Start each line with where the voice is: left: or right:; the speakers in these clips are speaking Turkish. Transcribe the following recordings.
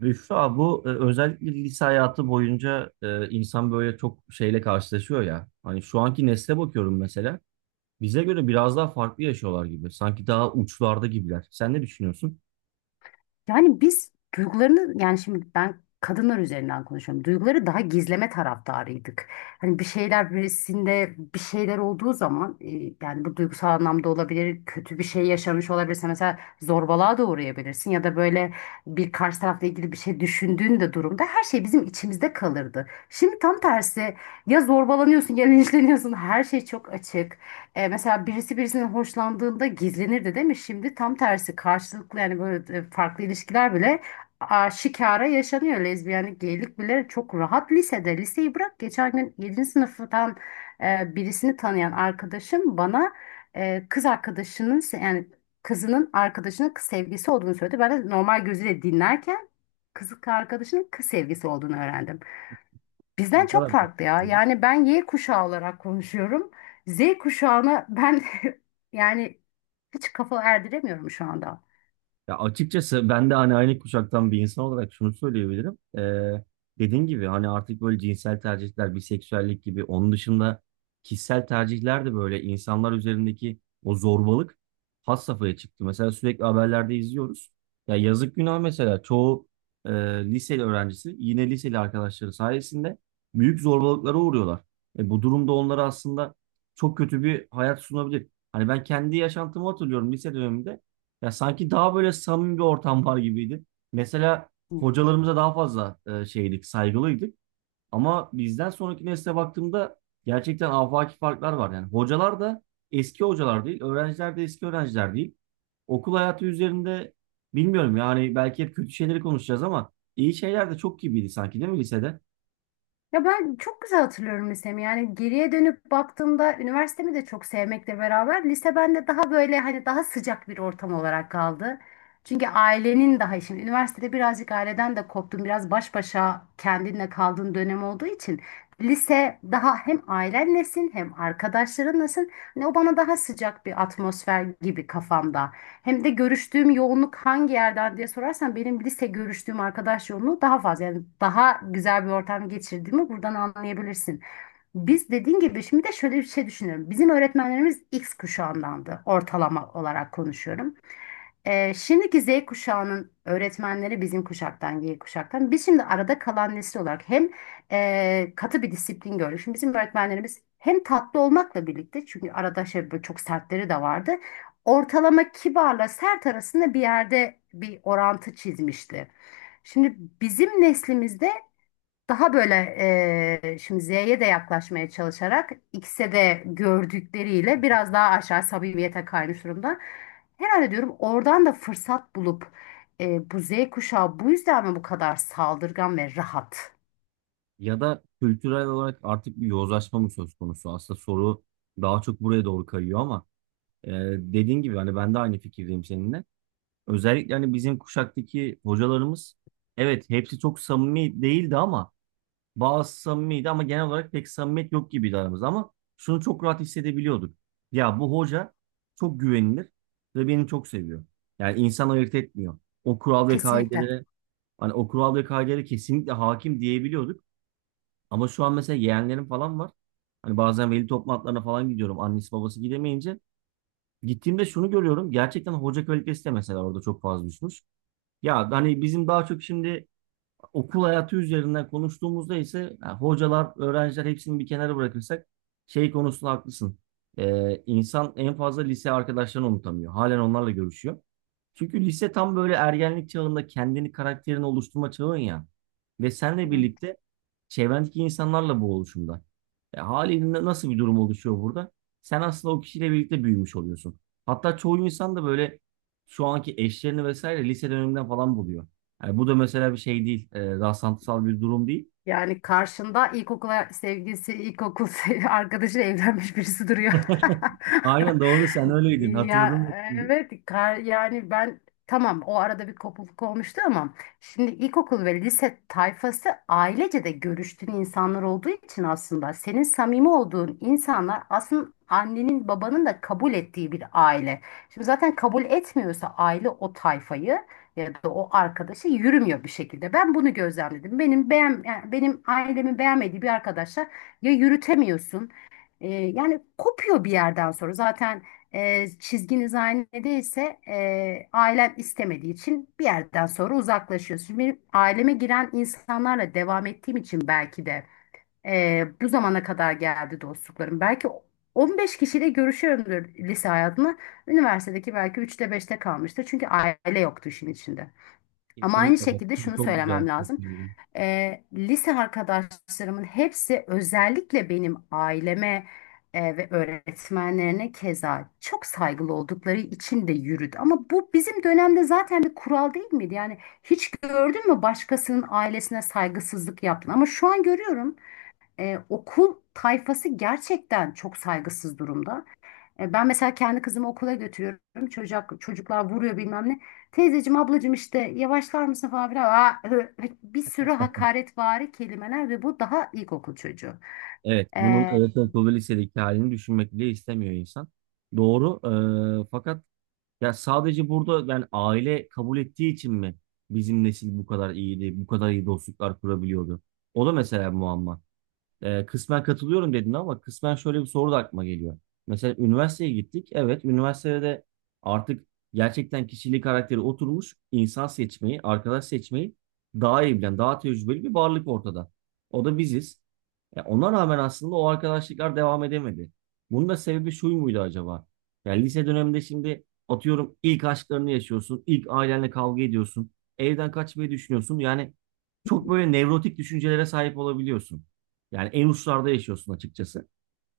right: Büşra bu özellikle lise hayatı boyunca insan böyle çok şeyle karşılaşıyor ya. Hani şu anki nesle bakıyorum mesela. Bize göre biraz daha farklı yaşıyorlar gibi. Sanki daha uçlarda gibiler. Sen ne düşünüyorsun?
left: Yani biz duygularını yani şimdi ben kadınlar üzerinden konuşuyorum. Duyguları daha gizleme taraftarıydık. Hani bir şeyler birisinde bir şeyler olduğu zaman yani bu duygusal anlamda olabilir, kötü bir şey yaşamış olabilirse mesela zorbalığa da uğrayabilirsin ya da böyle bir karşı tarafla ilgili bir şey düşündüğün de durumda her şey bizim içimizde kalırdı. Şimdi tam tersi, ya zorbalanıyorsun ya linçleniyorsun, her şey çok açık. Mesela birisi birisinin hoşlandığında gizlenirdi, değil mi? Şimdi tam tersi, karşılıklı, yani böyle farklı ilişkiler bile şikara yaşanıyor. Lezbiyenlik, geylik bile çok rahat lisede. Liseyi bırak, geçen gün yedinci sınıftan birisini tanıyan arkadaşım bana yani kızının arkadaşının kız sevgisi olduğunu söyledi. Ben de normal gözüyle dinlerken kız arkadaşının kız sevgisi olduğunu öğrendim. Bizden
right: Ne
left: çok
right: kadar
left: farklı ya.
right: farklı?
left: Yani ben Y kuşağı olarak konuşuyorum. Z kuşağına ben yani hiç kafa erdiremiyorum şu anda.
right: Ya açıkçası ben de hani aynı kuşaktan bir insan olarak şunu söyleyebilirim. Dediğin gibi hani artık böyle cinsel tercihler, biseksüellik gibi onun dışında kişisel tercihler de böyle insanlar üzerindeki o zorbalık has safhaya çıktı. Mesela sürekli haberlerde izliyoruz. Ya yazık günah mesela çoğu e, liseli öğrencisi yine liseli arkadaşları sayesinde büyük zorbalıklara uğruyorlar. Bu durumda onlara aslında çok kötü bir hayat sunabilir. Hani ben kendi yaşantımı hatırlıyorum lise döneminde. Ya sanki daha böyle samimi bir ortam var gibiydi. Mesela
left: Hı hı.
right: hocalarımıza daha fazla şeydik, saygılıydık. Ama bizden sonraki nesle baktığımda gerçekten afaki farklar var. Yani hocalar da eski hocalar değil, öğrenciler de eski öğrenciler değil. Okul hayatı üzerinde bilmiyorum yani belki hep kötü şeyleri konuşacağız ama iyi şeyler de çok gibiydi sanki, değil mi lisede?
left: Ya ben çok güzel hatırlıyorum lisemi. Yani geriye dönüp baktığımda üniversitemi de çok sevmekle beraber lise bende daha böyle, hani daha sıcak bir ortam olarak kaldı. Çünkü ailenin daha, şimdi üniversitede birazcık aileden de koptun, biraz baş başa kendinle kaldığın dönem olduğu için lise daha, hem ailenlesin hem arkadaşlarınlasın. Hani o bana daha sıcak bir atmosfer gibi kafamda. Hem de görüştüğüm yoğunluk hangi yerden diye sorarsan benim lise görüştüğüm arkadaş yoğunluğu daha fazla. Yani daha güzel bir ortam geçirdiğimi buradan anlayabilirsin. Biz, dediğin gibi, şimdi de şöyle bir şey düşünüyorum. Bizim öğretmenlerimiz X kuşağındandı, ortalama olarak konuşuyorum. Şimdiki Z kuşağının öğretmenleri bizim kuşaktan, Y kuşaktan. Biz şimdi arada kalan nesil olarak hem katı bir disiplin gördük. Şimdi bizim öğretmenlerimiz hem tatlı olmakla birlikte, çünkü arada şey, böyle çok sertleri de vardı. Ortalama kibarla sert arasında bir yerde bir orantı çizmişti. Şimdi bizim neslimizde daha böyle şimdi Z'ye de yaklaşmaya çalışarak, X'e de gördükleriyle biraz daha aşağı samimiyete kaymış durumda. Herhalde diyorum oradan da fırsat bulup bu Z kuşağı bu yüzden mi bu kadar saldırgan ve rahat?
right: Ya da kültürel olarak artık bir yozlaşma mı söz konusu? Aslında soru daha çok buraya doğru kayıyor ama e, dediğin gibi hani ben de aynı fikirdeyim seninle. Özellikle hani bizim kuşaktaki hocalarımız evet hepsi çok samimi değildi ama bazı samimiydi ama genel olarak pek samimiyet yok gibiydi aramızda ama şunu çok rahat hissedebiliyorduk. Ya bu hoca çok güvenilir ve beni çok seviyor. Yani insan ayırt etmiyor. O kural ve
left: Kesinlikle.
right: kaidelere Hani o kural ve kaidelere kesinlikle hakim diyebiliyorduk. Ama şu an mesela yeğenlerim falan var. Hani bazen veli toplantılarına falan gidiyorum. Annesi babası gidemeyince. Gittiğimde şunu görüyorum. Gerçekten hoca kalitesi de mesela orada çok fazla düşmüş. Ya hani bizim daha çok şimdi okul hayatı üzerinden konuştuğumuzda ise ha, hocalar, öğrenciler hepsini bir kenara bırakırsak şey konusunda haklısın. İnsan en fazla lise arkadaşlarını unutamıyor. Halen onlarla görüşüyor. Çünkü lise tam böyle ergenlik çağında kendini karakterini oluşturma çağın ya. Ve senle birlikte çevrendeki insanlarla bu oluşumda. Haliyle nasıl bir durum oluşuyor burada? Sen aslında o kişiyle birlikte büyümüş oluyorsun. Hatta çoğu insan da böyle şu anki eşlerini vesaire lise döneminden falan buluyor. Yani bu da mesela bir şey değil. Rastlantısal bir durum değil.
left: Yani karşında ilkokula sevgilisi, arkadaşıyla evlenmiş birisi duruyor.
right: Aynen doğru, sen öyleydin.
left: Ya
right: Hatırladım şimdi.
left: evet, yani ben, tamam, o arada bir kopukluk olmuştu, ama şimdi ilkokul ve lise tayfası ailece de görüştüğün insanlar olduğu için, aslında senin samimi olduğun insanlar aslında annenin babanın da kabul ettiği bir aile. Şimdi zaten kabul etmiyorsa aile o tayfayı ya da o arkadaşa, yürümüyor bir şekilde. Ben bunu gözlemledim. Yani benim ailemin beğenmediği bir arkadaşa ya, yürütemiyorsun. Yani kopuyor bir yerden sonra. Zaten çizginiz aynı değilse, ailen istemediği için bir yerden sonra uzaklaşıyorsun. Şimdi benim aileme giren insanlarla devam ettiğim için, belki de bu zamana kadar geldi dostluklarım. Belki 15 kişiyle görüşüyorumdur lise hayatımda. Üniversitedeki belki üçte beşte kalmıştır. Çünkü aile yoktu işin içinde. Ama aynı
right: Kesinlikle, evet.
left: şekilde
right: Çok,
left: şunu
right: çok güzel.
left: söylemem
right: Çok
left: lazım.
right: güzel.
left: Lise arkadaşlarımın hepsi özellikle benim aileme, ve öğretmenlerine keza çok saygılı oldukları için de yürüdü. Ama bu bizim dönemde zaten bir kural değil miydi? Yani hiç gördün mü başkasının ailesine saygısızlık yaptın? Ama şu an görüyorum okul tayfası gerçekten çok saygısız durumda. Ben mesela kendi kızımı okula götürüyorum. Çocuklar vuruyor bilmem ne. Teyzeciğim, ablacığım, işte yavaşlar mısın falan filan. Aa, hı, hı. Bir sürü hakaretvari kelimeler, ve bu daha ilkokul çocuğu.
right: Evet. Bunun
left: E,
right: ortaokul ve lisedeki halini düşünmek bile istemiyor insan. Doğru. Fakat ya sadece burada yani aile kabul ettiği için mi bizim nesil bu kadar iyiydi, bu kadar iyi dostluklar kurabiliyordu? O da mesela muamma. Kısmen katılıyorum dedin ama kısmen şöyle bir soru da aklıma geliyor. Mesela üniversiteye gittik. Evet, üniversitede de artık gerçekten kişiliği karakteri oturmuş insan seçmeyi, arkadaş seçmeyi daha iyi bilen, daha tecrübeli bir varlık ortada. O da biziz. Ya ona rağmen aslında o arkadaşlıklar devam edemedi. Bunun da sebebi şu muydu acaba? Yani lise döneminde şimdi atıyorum ilk aşklarını yaşıyorsun, ilk ailenle kavga ediyorsun, evden kaçmayı düşünüyorsun. Yani çok böyle nevrotik düşüncelere sahip olabiliyorsun. Yani en uçlarda yaşıyorsun açıkçası.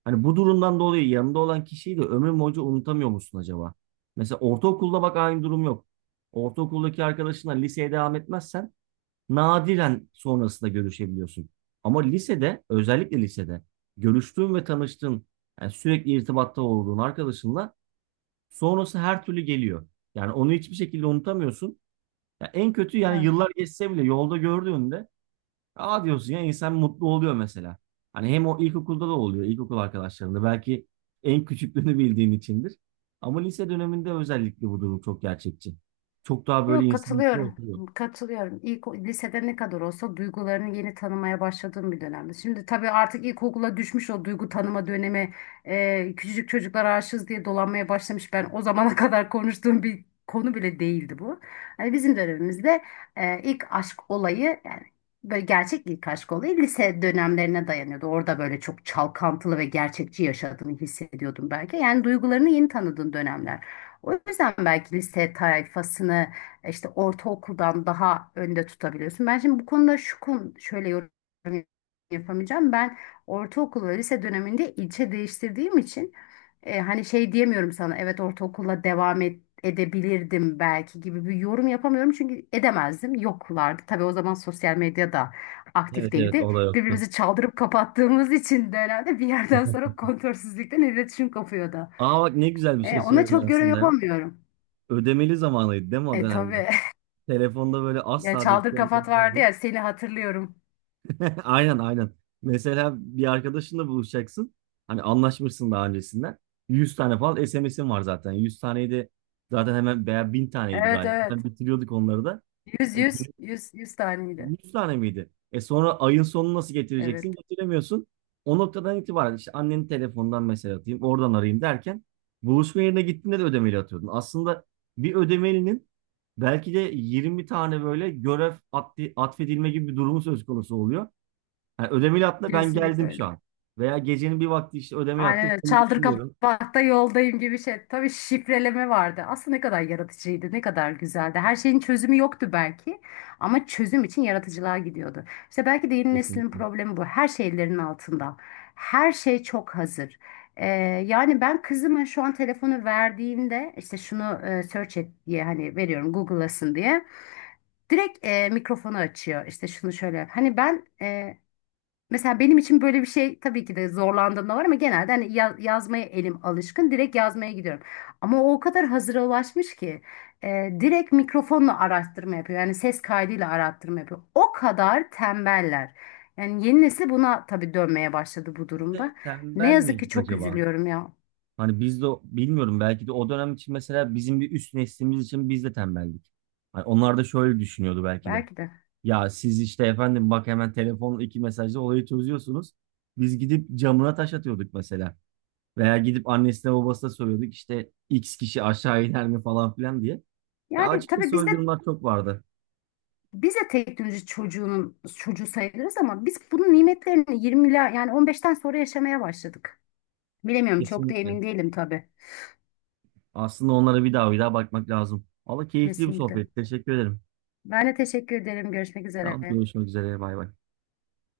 right: Hani bu durumdan dolayı yanında olan kişiyi de ömür boyunca unutamıyor musun acaba? Mesela ortaokulda bak aynı durum yok. Ortaokuldaki arkadaşınla liseye devam etmezsen nadiren sonrasında görüşebiliyorsun. Ama lisede, özellikle lisede görüştüğün ve tanıştığın, yani sürekli irtibatta olduğun arkadaşınla sonrası her türlü geliyor. Yani onu hiçbir şekilde unutamıyorsun. Ya en kötü yani
left: Evet.
right: yıllar geçse bile yolda gördüğünde aa diyorsun ya, insan mutlu oluyor mesela. Hani hem o ilkokulda da oluyor, ilkokul arkadaşlarında belki en küçüklüğünü bildiğin içindir. Ama lise döneminde özellikle bu durum çok gerçekçi. Çok daha böyle
left: Yok,
right: insanın içine
left: katılıyorum.
right: oturuyor.
left: Katılıyorum. İlk lisede ne kadar olsa duygularını yeni tanımaya başladığım bir dönemde. Şimdi tabii artık ilkokula düşmüş o duygu tanıma dönemi. Küçücük çocuklar aşığız diye dolanmaya başlamış. Ben o zamana kadar konuştuğum bir konu bile değildi bu. Hani bizim dönemimizde ilk aşk olayı, yani böyle gerçek ilk aşk olayı lise dönemlerine dayanıyordu. Orada böyle çok çalkantılı ve gerçekçi yaşadığını hissediyordum belki. Yani duygularını yeni tanıdığın dönemler. O yüzden belki lise tayfasını işte ortaokuldan daha önde tutabiliyorsun. Ben şimdi bu konuda, şu konu, şöyle yorum yapamayacağım. Ben ortaokul ve lise döneminde ilçe değiştirdiğim için hani şey diyemiyorum sana, evet ortaokulla devam et, edebilirdim belki gibi bir yorum yapamıyorum, çünkü edemezdim, yoklardı tabii o zaman, sosyal medya da
right: Evet,
left: aktif
right: evet,
left: değildi.
right: o da yoktu.
left: Birbirimizi çaldırıp kapattığımız için de herhalde bir yerden sonra kontrolsüzlükten iletişim kopuyordu.
right: Aa bak ne güzel bir şey
left: Ona
right: söyledin
left: çok yorum
right: aslında ya.
left: yapamıyorum.
right: Ödemeli zamanıydı değil mi o dönemler?
left: Tabii.
right: Telefonda böyle
left: Ya
right: asla
left: çaldır
right: dakikanız
left: kafat vardı
right: olmazdı.
left: ya, seni hatırlıyorum.
right: Aynen, aynen. Mesela bir arkadaşınla buluşacaksın. Hani anlaşmışsın daha öncesinden. 100 tane falan SMS'in var zaten. 100 taneyi de zaten hemen veya 1000 taneydi
left: Evet,
right: galiba.
left: evet.
right: Ben bitiriyorduk onları da.
left: Yüz,
right: E,
left: yüz, yüz, yüz taneydi.
right: 100 tane miydi? E sonra ayın sonunu nasıl
left: Evet,
right: getireceksin? Getiremiyorsun. O noktadan itibaren işte annenin telefonundan mesaj atayım, oradan arayayım derken buluşma yerine gittiğinde de ödemeli atıyordun. Aslında bir ödemelinin belki de 20 tane böyle atfedilme gibi bir durumu söz konusu oluyor. Yani ödemeli atla ben
left: kesinlikle
right: geldim şu
left: öyle.
right: an. Veya gecenin bir vakti işte ödemeli
left: Aynen
right: attım.
left: öyle.
right: Seni
left: Çaldır
right: düşünüyorum.
left: kapatta yoldayım gibi şey. Tabii şifreleme vardı. Aslında ne kadar yaratıcıydı, ne kadar güzeldi. Her şeyin çözümü yoktu belki, ama çözüm için yaratıcılığa gidiyordu. İşte belki de yeni neslin
right: Kesinlikle.
left: problemi bu. Her şey ellerinin altında. Her şey çok hazır. Ee, Yani ben kızıma şu an telefonu verdiğimde, işte şunu search et diye hani veriyorum, Google'lasın diye. Direkt mikrofonu açıyor. İşte şunu şöyle yap. Hani ben mesela benim için böyle bir şey, tabii ki de zorlandığımda var, ama genelde hani yazmaya elim alışkın. Direkt yazmaya gidiyorum. Ama o kadar hazıra ulaşmış ki direkt mikrofonla araştırma yapıyor. Yani ses kaydıyla araştırma yapıyor. O kadar tembeller. Yani yeni nesil buna tabii dönmeye başladı bu
right: Biz de
left: durumda. Ne
right: tembel
left: yazık ki
right: miyiz
left: çok
right: acaba?
left: üzülüyorum ya.
right: Hani biz de bilmiyorum belki de o dönem için mesela bizim bir üst neslimiz için biz de tembeldik. Hani onlar da şöyle düşünüyordu belki de.
left: Belki de.
right: Ya siz işte efendim bak hemen telefonla 2 mesajla olayı çözüyorsunuz. Biz gidip camına taş atıyorduk mesela. Veya gidip annesine babasına soruyorduk işte X kişi aşağı iner mi falan filan diye. Ya
left: Yani tabii
right: açıkçası
left: bizde.
right: öyle durumlar çok vardı.
left: Biz de teknoloji çocuğunun çocuğu sayılırız ama biz bunun nimetlerini 20'ler, yani 15'ten sonra yaşamaya başladık. Bilemiyorum, çok da
right: Kesinlikle.
left: emin değilim tabii.
right: Aslında onlara bir daha bir daha bakmak lazım. Valla keyifli bir
left: Kesinlikle.
right: sohbet. Teşekkür ederim.
left: Ben de teşekkür ederim. Görüşmek
right: Tamam,
left: üzere.
right: görüşmek üzere. Bay bay.